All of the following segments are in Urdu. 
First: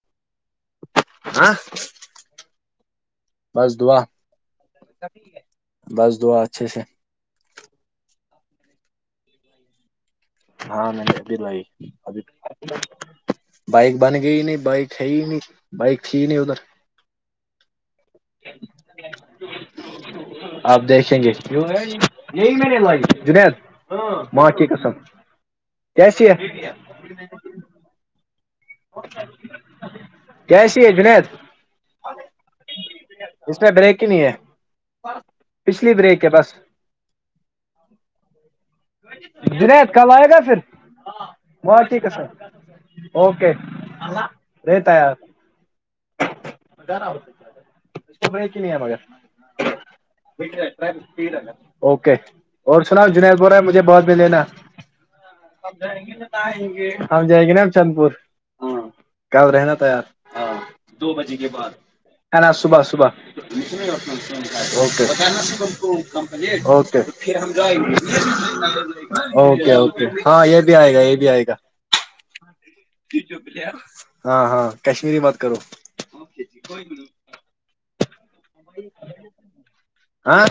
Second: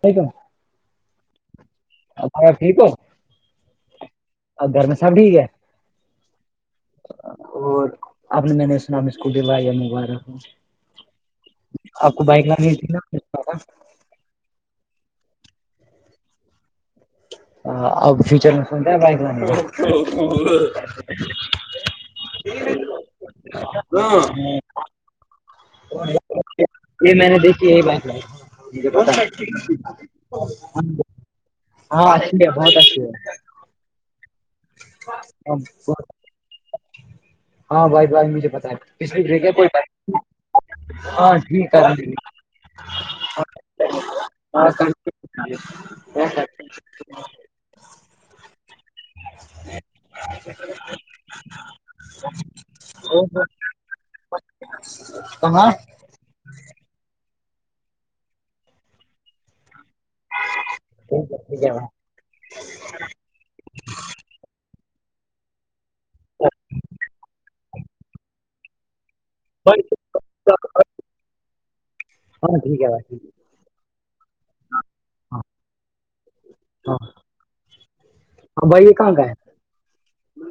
ٹھیکم آ آپ بس دعا اور گھر میں سب ٹھیک ہے بس دعا اچھے سے اور آپ نے میں نے سنا اس کو بھیویا مبارک ہاں میں نے ابھی لگائی آپ کو ابھی بائک لانی تھی نا بائک بن گئی نہیں بائک ہے ہی نہیں بائک ہی نہیں ادھر ہ ا [unintelligible] فیوچر میں کونتا ہے بائک ل م آپ دیکھیں گے یہی میں نے لائی جنید ہاں ماں کی قسم کیسی ہے یہ میں نے دیکھی یہی بک لائ کیسی ہے جنید ہاں اچھی ہے بہت اچھی اس میں بریک کی نہیں ہے پچھلی بریک ہے بس ہاں بھائی بھائی مجھے پت ہے پچھلی بریک ہے کوئی بات جنید کل آئے گا پھر ہاں ٹھیک ہے ماں ر کی قسم اوکے ہاں ک گا ہوتا پ نہیں ہے م ہ اوکے اور سنا جنید ب رہا ہے مجھے بہت م لینا یں گے ہم جائیں گے نا ہم چند پور کب رہنا تیار دو بجے کے بعد کہاں ہے نا صبح صبح کے اوکے پھر ہم اوکے اوکے ہاں یہ بھی آئے گا یہ بھی آئے گا ہاں ٹھیک ہے بھائی ہاں ہاں کشمیری بات کرو اوکے جی کوئی م ہاں ہاں بھائی یہ کہاں کا ہے ہاں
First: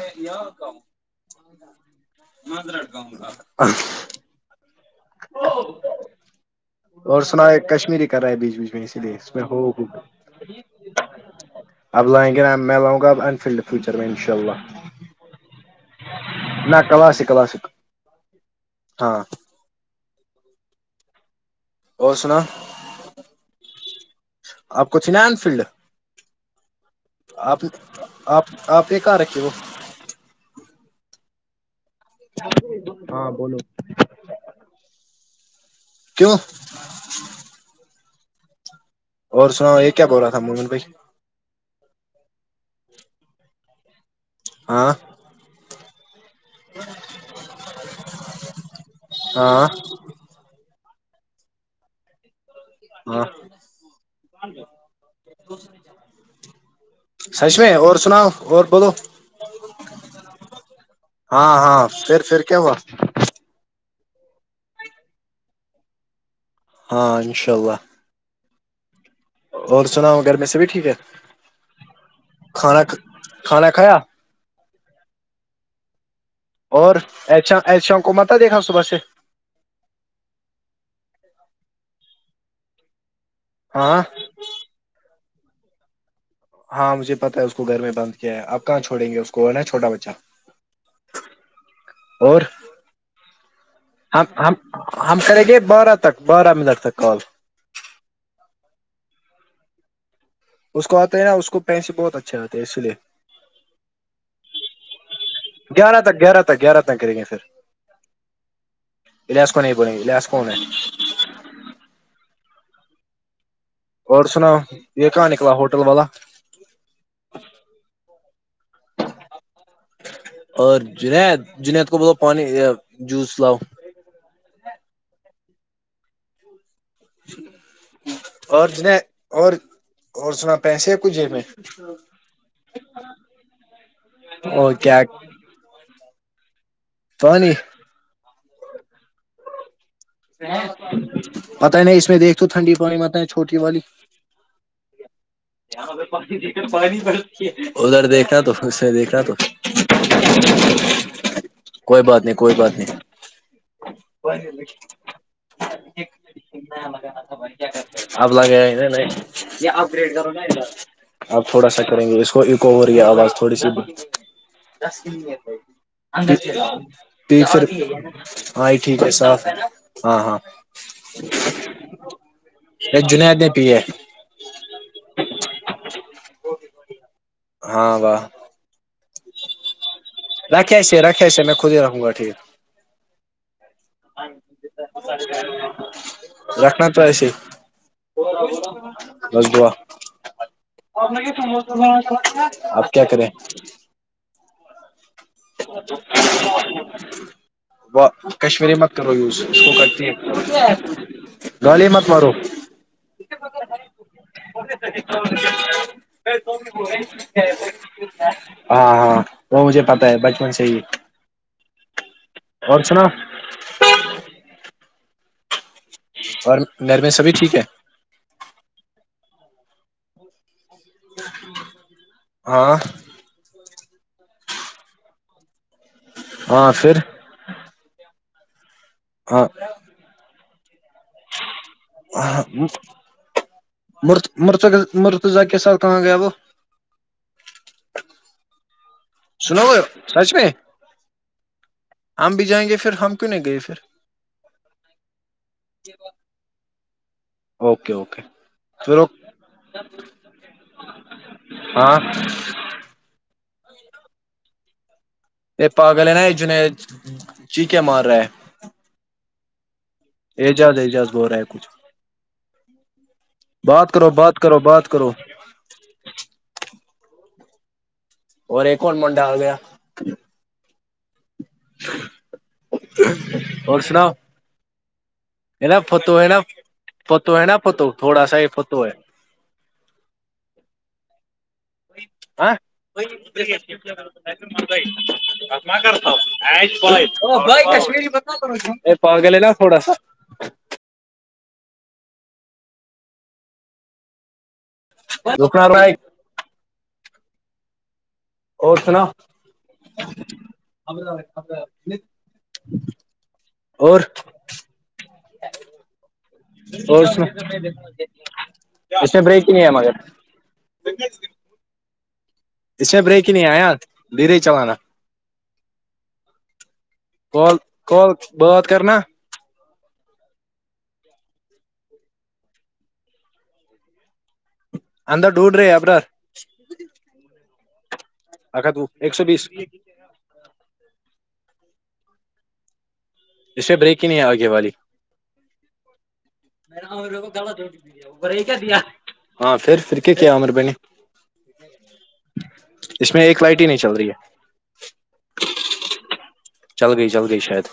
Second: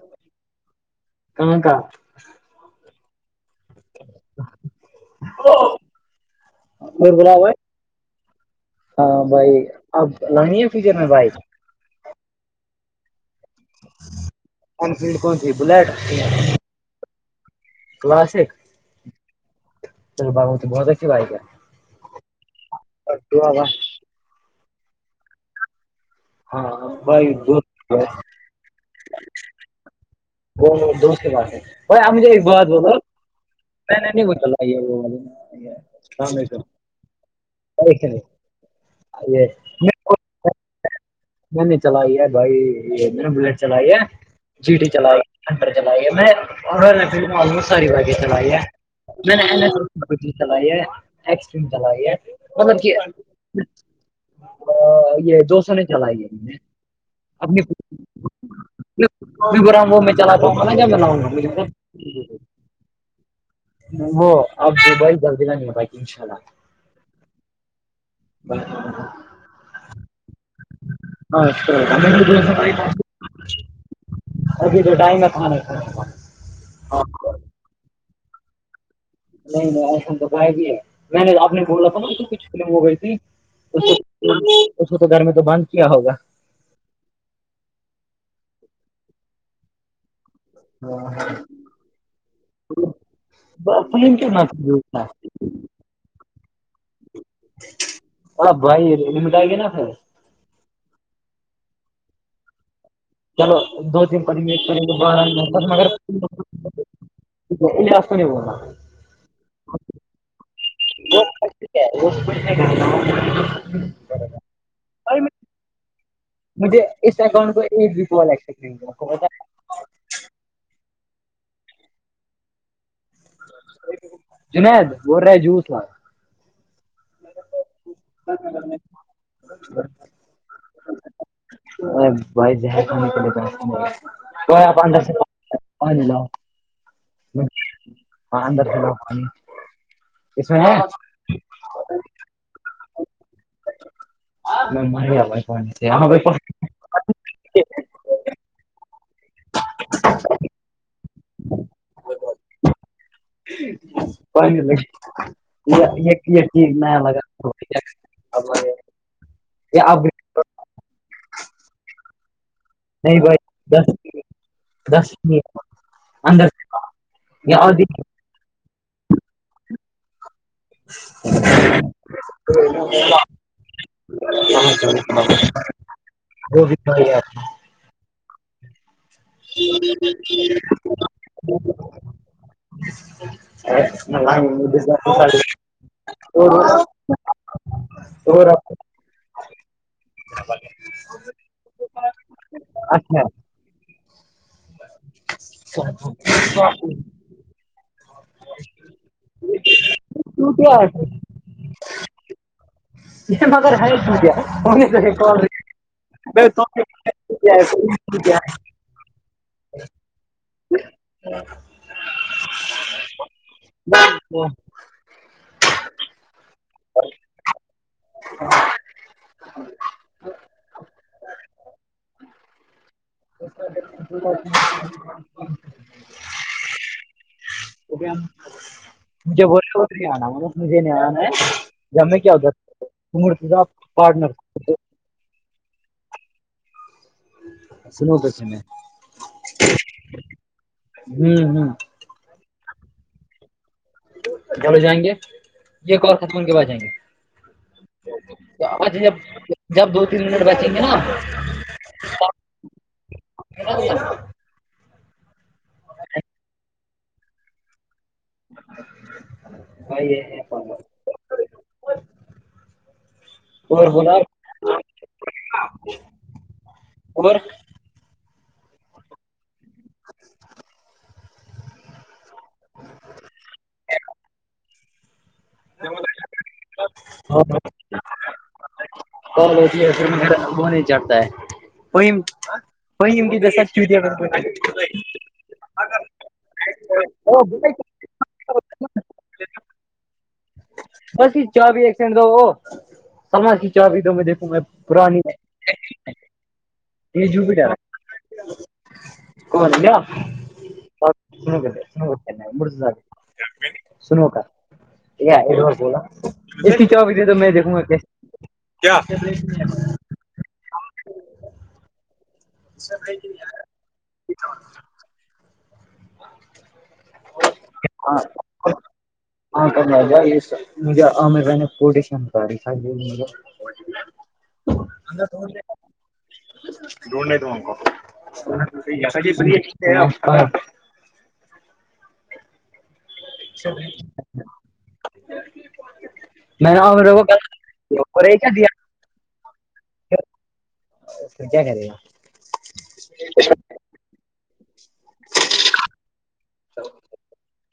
کہاں کا مذرڈ گاؤں گ ا اور سنا ہے کشمیری کر رہا ہے بیچ بیچ میں اسی لیے ہاں اس میں بھائی ہو ہو اب لانی ہے فیوچر میں بائک اب لائیں گے میں لاں گا ا انفیلڈ فچر میں ان شاء اللہ انفیلڈ کون سی بلیٹ نہ کلاسک کلاسک کلاسک ہاں چل باغوتی بہت اچھی بائک ہے اور سنا اٹو آ ب آپ کو چناین فیلڈ ہاں بھائی آپ دوست ہے، آپ آپ یہ کہاں رکھیے وہ وہ دوست کے باس ہے بھائی آپ مجھے ایک بات بولو ہاں بولو میں نے نہیں ب چ وہ کیوں اللام علیکم ایک نہیں اور سناؤ یہ کیا بول رہا تھا مہن بھائی میں نے چلائی ہے بھائی یہ میں نے بلیٹ چلائی ہے جی ٹی ہاں چلائی انر چلائی ہے میں رللڈ میں آلموٹ ساری وائکیں چلائی ہاں نے ک چلائی ہے ایکسٹم چلائی ہے مطلب کہ ہاں یہ دو سو نے چلائی ہے نے سچ میں اور سناؤ اور بولو چ میں نہؤں گا مے ہاں ہاں پھر پھر کیا واس وہ اب دبئی جلدی نہ نہیں ہو پائے گی انشاء اللہ ہاں انشاء اللہ [unintelligible] اور سنا ہو گھر میں سےب بھی ٹھیک ہے کھانا کھانا کھایا ہاںھی تو ٹائم کان اور ایشا ایشا کو مت دیکھا صبح سے نہیں نہیں ایسا تو بائی بھی ہے میں نے اپنے کو بولا تھا ن کچھ ف ہو گئی تھی اس ہاں اس کو تو گھر میں تو بند کیا ہوگا ہاں مجھے پتا ہے اس کو گھر میں بند کیا ہے آ کہاں چھوڑیں گے اس کو نا چوٹا بچہ ہاں اور ہم ہم ہم کریں گے بارہ تک بارہ منٹ تک کال ا بھائی ر مٹائی گیا نا پ اس کو آتے ہے نا اس کو پیس بہت اچھے آتے ہے اسی لیے چلو دو تین پانی ایک کریں گ بتا مگر گیارہ تک گیارہ تن کر رہیں ہیں سر ااست نہیں بولنا الاس کو نہیں پ لس کو نے [unintelligible] اور سناو یہ بھائی کہاں نکلا ہوٹل والا مجھے اس اکاؤنٹ کو ایک و اور جنید جنید کو بولو پانی جوس لاؤ جناد بولر ہے جو تھ اور جہ اور اور سنا پیسے ک جے میں بھائی زہر کھانے کے لیے پیسے نہیں او بھائی آپ کیا اندر سے پانی [unintelligible] اس میں ہے پت ہے نہیں اس میں دیکھ تو ٹھنڈی پانی مت ہے چھوٹی والی میں میا ادھر دیکھا تو پھر سے دیکھ تو کوئی بات نہیں کوئی بات نہیں [unintelligible] اب لگے نے یہ اپڈ کر آپ تھوڑا سا کریں گے اس کو کو رہ کی نہیں آواز بھائی تھوڑی سی ب دس دس پ اندر یہ پھر اور ہاں ہی ٹھیک ہے صاف ہے ہاں ہاں جنےد نہیں پیے [inaudible] وہ بھی ہاں واہ جی رکھے سےے رکھے سےے میں خود ہی رہوں گا ٹھیک [inaudible] رکھنا تو ایسے [unintelligible] بس دعا آپ کیا اچھا کریں و کشمیری مک کرو یوز اس کو کرتی ہے ٹوٹیا گالی مت مارو یہ مگر ہے تو کیا تو بھی ٹوٹیا ہاں ہاں وہ مجھے پتاہ ہے بچپن سے ہی اور سنا [inaudible] اور گھر میں سبھی ٹھیک ہے [unintelligible] ہاں [inaudible] ہاں پھر [inaudible] ہاں مجھے نہیںنا [inaudible] میں کیا ہودھر مورتی پارٹنر [inaudible] مرتزا کے سات کہاں گیا وہ [unintelligible] سنو گے سچ میں ہوں ہوں ہم بھی جائیں گے پھر ہم کیوں نہیں گئے پھر چلو جائیں گے یہ اور ختم کے بعد جائیں گے اوکے اوکے پھر جب جب دو تین منٹ بیھیں گے نا ہاں [inaudible] یہ پاگل ہے نا یہ جنید چیکھے مار رہا ہے بھائی یہ اجاز اجاز بول رہا ہے کچھ ج بات کرو بات کرو بات کرو عمر اور یہ کون منڈا آ گیا اور سناؤ نا فتو ہے نا فتو ہے نا فتو تھوڑا سا یہ فتو ہے کال ہوتی ہے پھر وہ نہیں چڑھتا ہے وہ ہے وہ ان کی دسا کی دیا [inaudible] [unintelligible] [unintelligible] یہ پا گل ہے نا تھوڑا سا ہو اسکی چابھی ایک سکنڈ دو وہ سمج اس کی چابھی دو مجھے اسکو میں پرانی [unintelligible] یہ جووپیٹر اور سناؤ [inaudible] [inaudible] سک سو مر ج اور سنکا [unintelligible] اور د سنا تو میں دیکھوں گا اس میں بریک ہی نہیں ہے مگر اس میں بریک ہی نہیں ہے آیان دھیرے چلانا کال کال ہاں بات کرنا ہاں مجھے عامر کوٹیشن کری تھاے اندر ڈھونڈ رہے ابرار اکت وہ ایک سو بیس [inaudible] [unintelligible] اس سے بریک ہی نہیں ہے آگے والی [unintelligible] کو اور یہ کیا دیا ہاں پھر پھر کیا کیا آمر بھائی نے تو کیا کرے گا اس میں ایک لائٹ ہی نہیں چل رہی ہے چل گئی چل گئی شاید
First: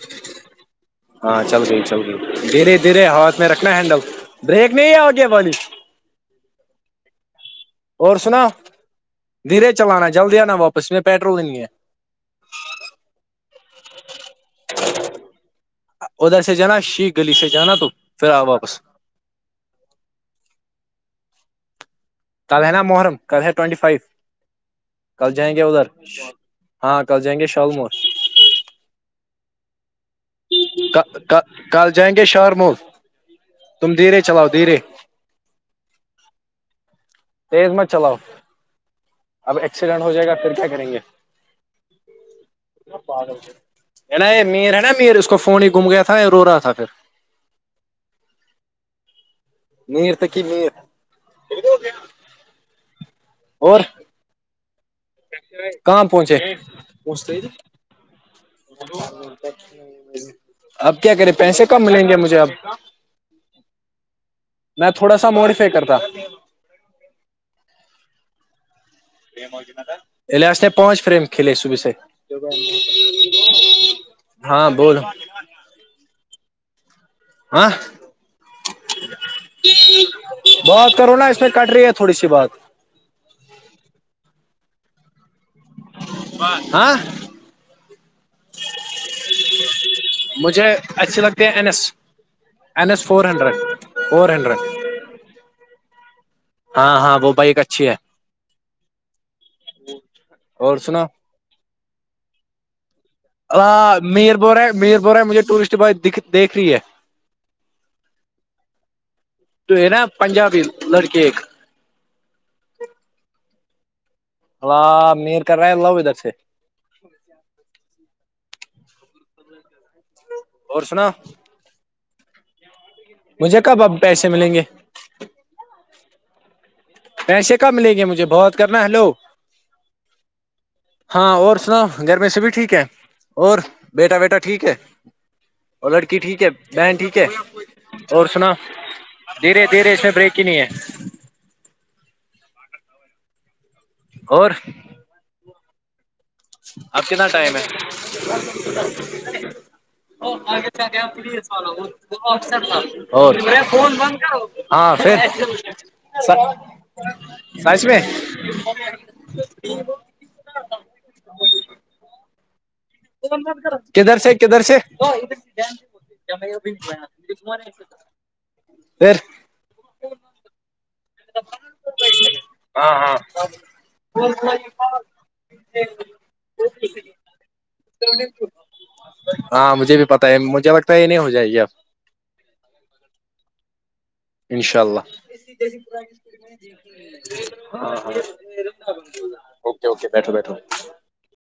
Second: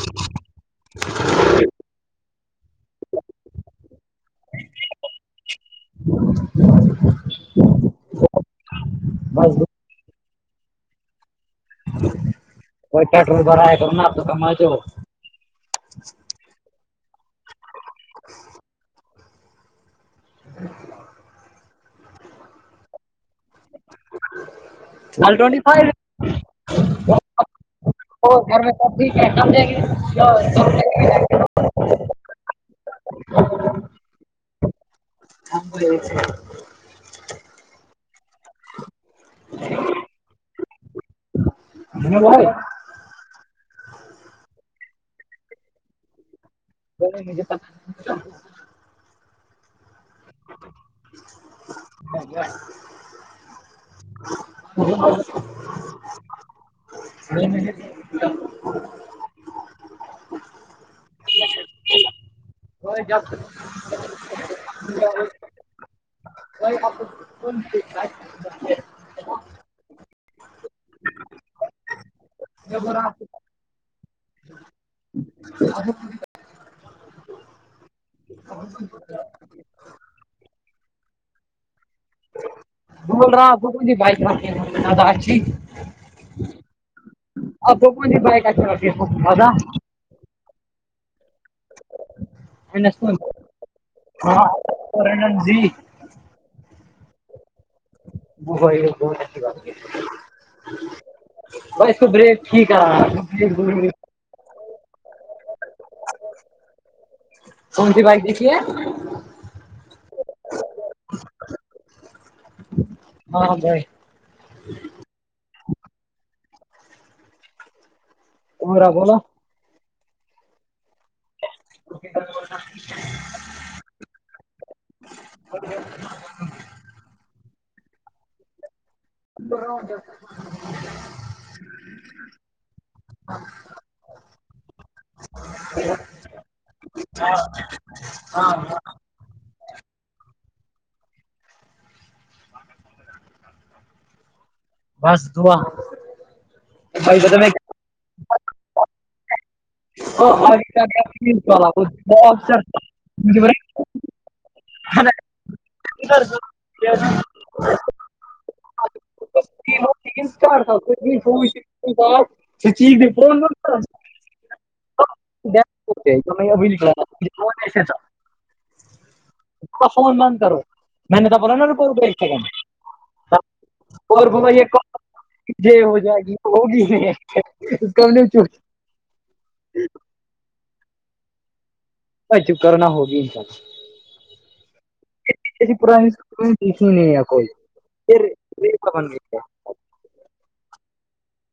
[unintelligible] ہاں چل گئی چل گئی دھیرے دھیرے ہاتھ میں رکھنا ہینڈل بریک نہیں ہے آگے والی [inaudible] اور سنا بس دھیرے چلانا جلدی آنا واپس میں پیٹرول ہی نہیں ہے کوئی پٹرول بھر ہے کروں نا آپ تو کم میں ج ادھر سے جانا شی گلی سے جانا تو پھر آ واپس [inaudible] کل ہے نا محرم کل ہے ٹوینٹی فائیو کل ون جائیں ٹوینٹی گے ادھر فائیو ہاں کل جائیں گے شال مور وہ گھر میں سبزی کم دیں گے کل جائیں گے شاہارمول تم دھییرے چلاؤ دھییرے تھن بول [unintelligible] تیز مت چلاؤ اب ایکسیڈینٹ ہو جائے گا پھر کیا کریں گے ج بول رہے [unintelligible] نا یہ میر ہے نا میر اس کو فون ہی گھم گیا تھا رو رہا تھا پھر [unintelligible] مںیر تکی مںیر [inaudible] اور [inaudible] کہاں پہنچے [unintelligible] اب کیا کرے پیسے کم ملیں گے مجھے اب [unintelligible] میں تھوڑا سا موڈیفائی کرتا ب آپ کون [unintelligible] الا سے پانچ فریم کھلے صبے سے رکھتی ہاں بول ہاں [inaudible] بات کرو نا اس میں کٹ رہی ہے تھوڑی سی بات بول رہا ہ گکل جی بھائی ب ہاں ا تو کو بیک بدا مجھے اچھی لگتے ہیں N S N S four hundred four hundred ن جضی ہاں ہاں وہ بائک اچھی ہے وہ بہت اچھی بات اور سنو ب اس کو بریک ٹھیک کران رہا ہاں میر بور ہے میر بور ہے مجھے ٹورسٹ بائی دیکھ رہی ہے دکھ لیا تو ہے نا پنجابی لڑکے ایک ہاں بھائی اللہ میر کر رہے ہیں ال لو ادھر سے [inaudible] اورمیرا بولو اور سنا [inaudible] مجھے کب اب پیسے ملیں گے [inaudible] پیسے کب ملیں گے مجھے بات کرنا ہیلو [inaudible] ہاں اور سناؤ گھر میں سے بھی ٹھیک ہے اور بیٹا بیٹا ٹھیک ہے اور لڑکی ٹھیک ہے بہن ٹھیک ہے اور سنا دھیرے دھیرے اس میں بریک ہی نہیں ہے [inaudible] اور بس دعا اب بھائی کتنا بتا میں ٹائم ہے [inaudible] اے پلیر تھاے فون بند کرو ہاں پھر سچ میں سچ میں س سچیز دو [inaudible] کدھر سے کدھر سے ابھی نکلا تھا پھر فون بند کرو میں نے تب بولا نہ رکو ادھر ایک سیکنڈ ہاں ہاں اور ب یہ ج ہو جائے گی ہوگی نہیں چ [inaudible] ہاں مجھے بھی پتا ہے مجھے لگتا ہے یہ نہیں ہو جائے گی اب اوے چپ کرو نا ہوگی انشاء اللہ انشاء اللہ جیسی پرانی اسکول میں دیکھی نہیں ہے کوئی ہاں ہاں یہ ریپا بن گئی ہے اوکے اوکے بیٹھو بیٹھو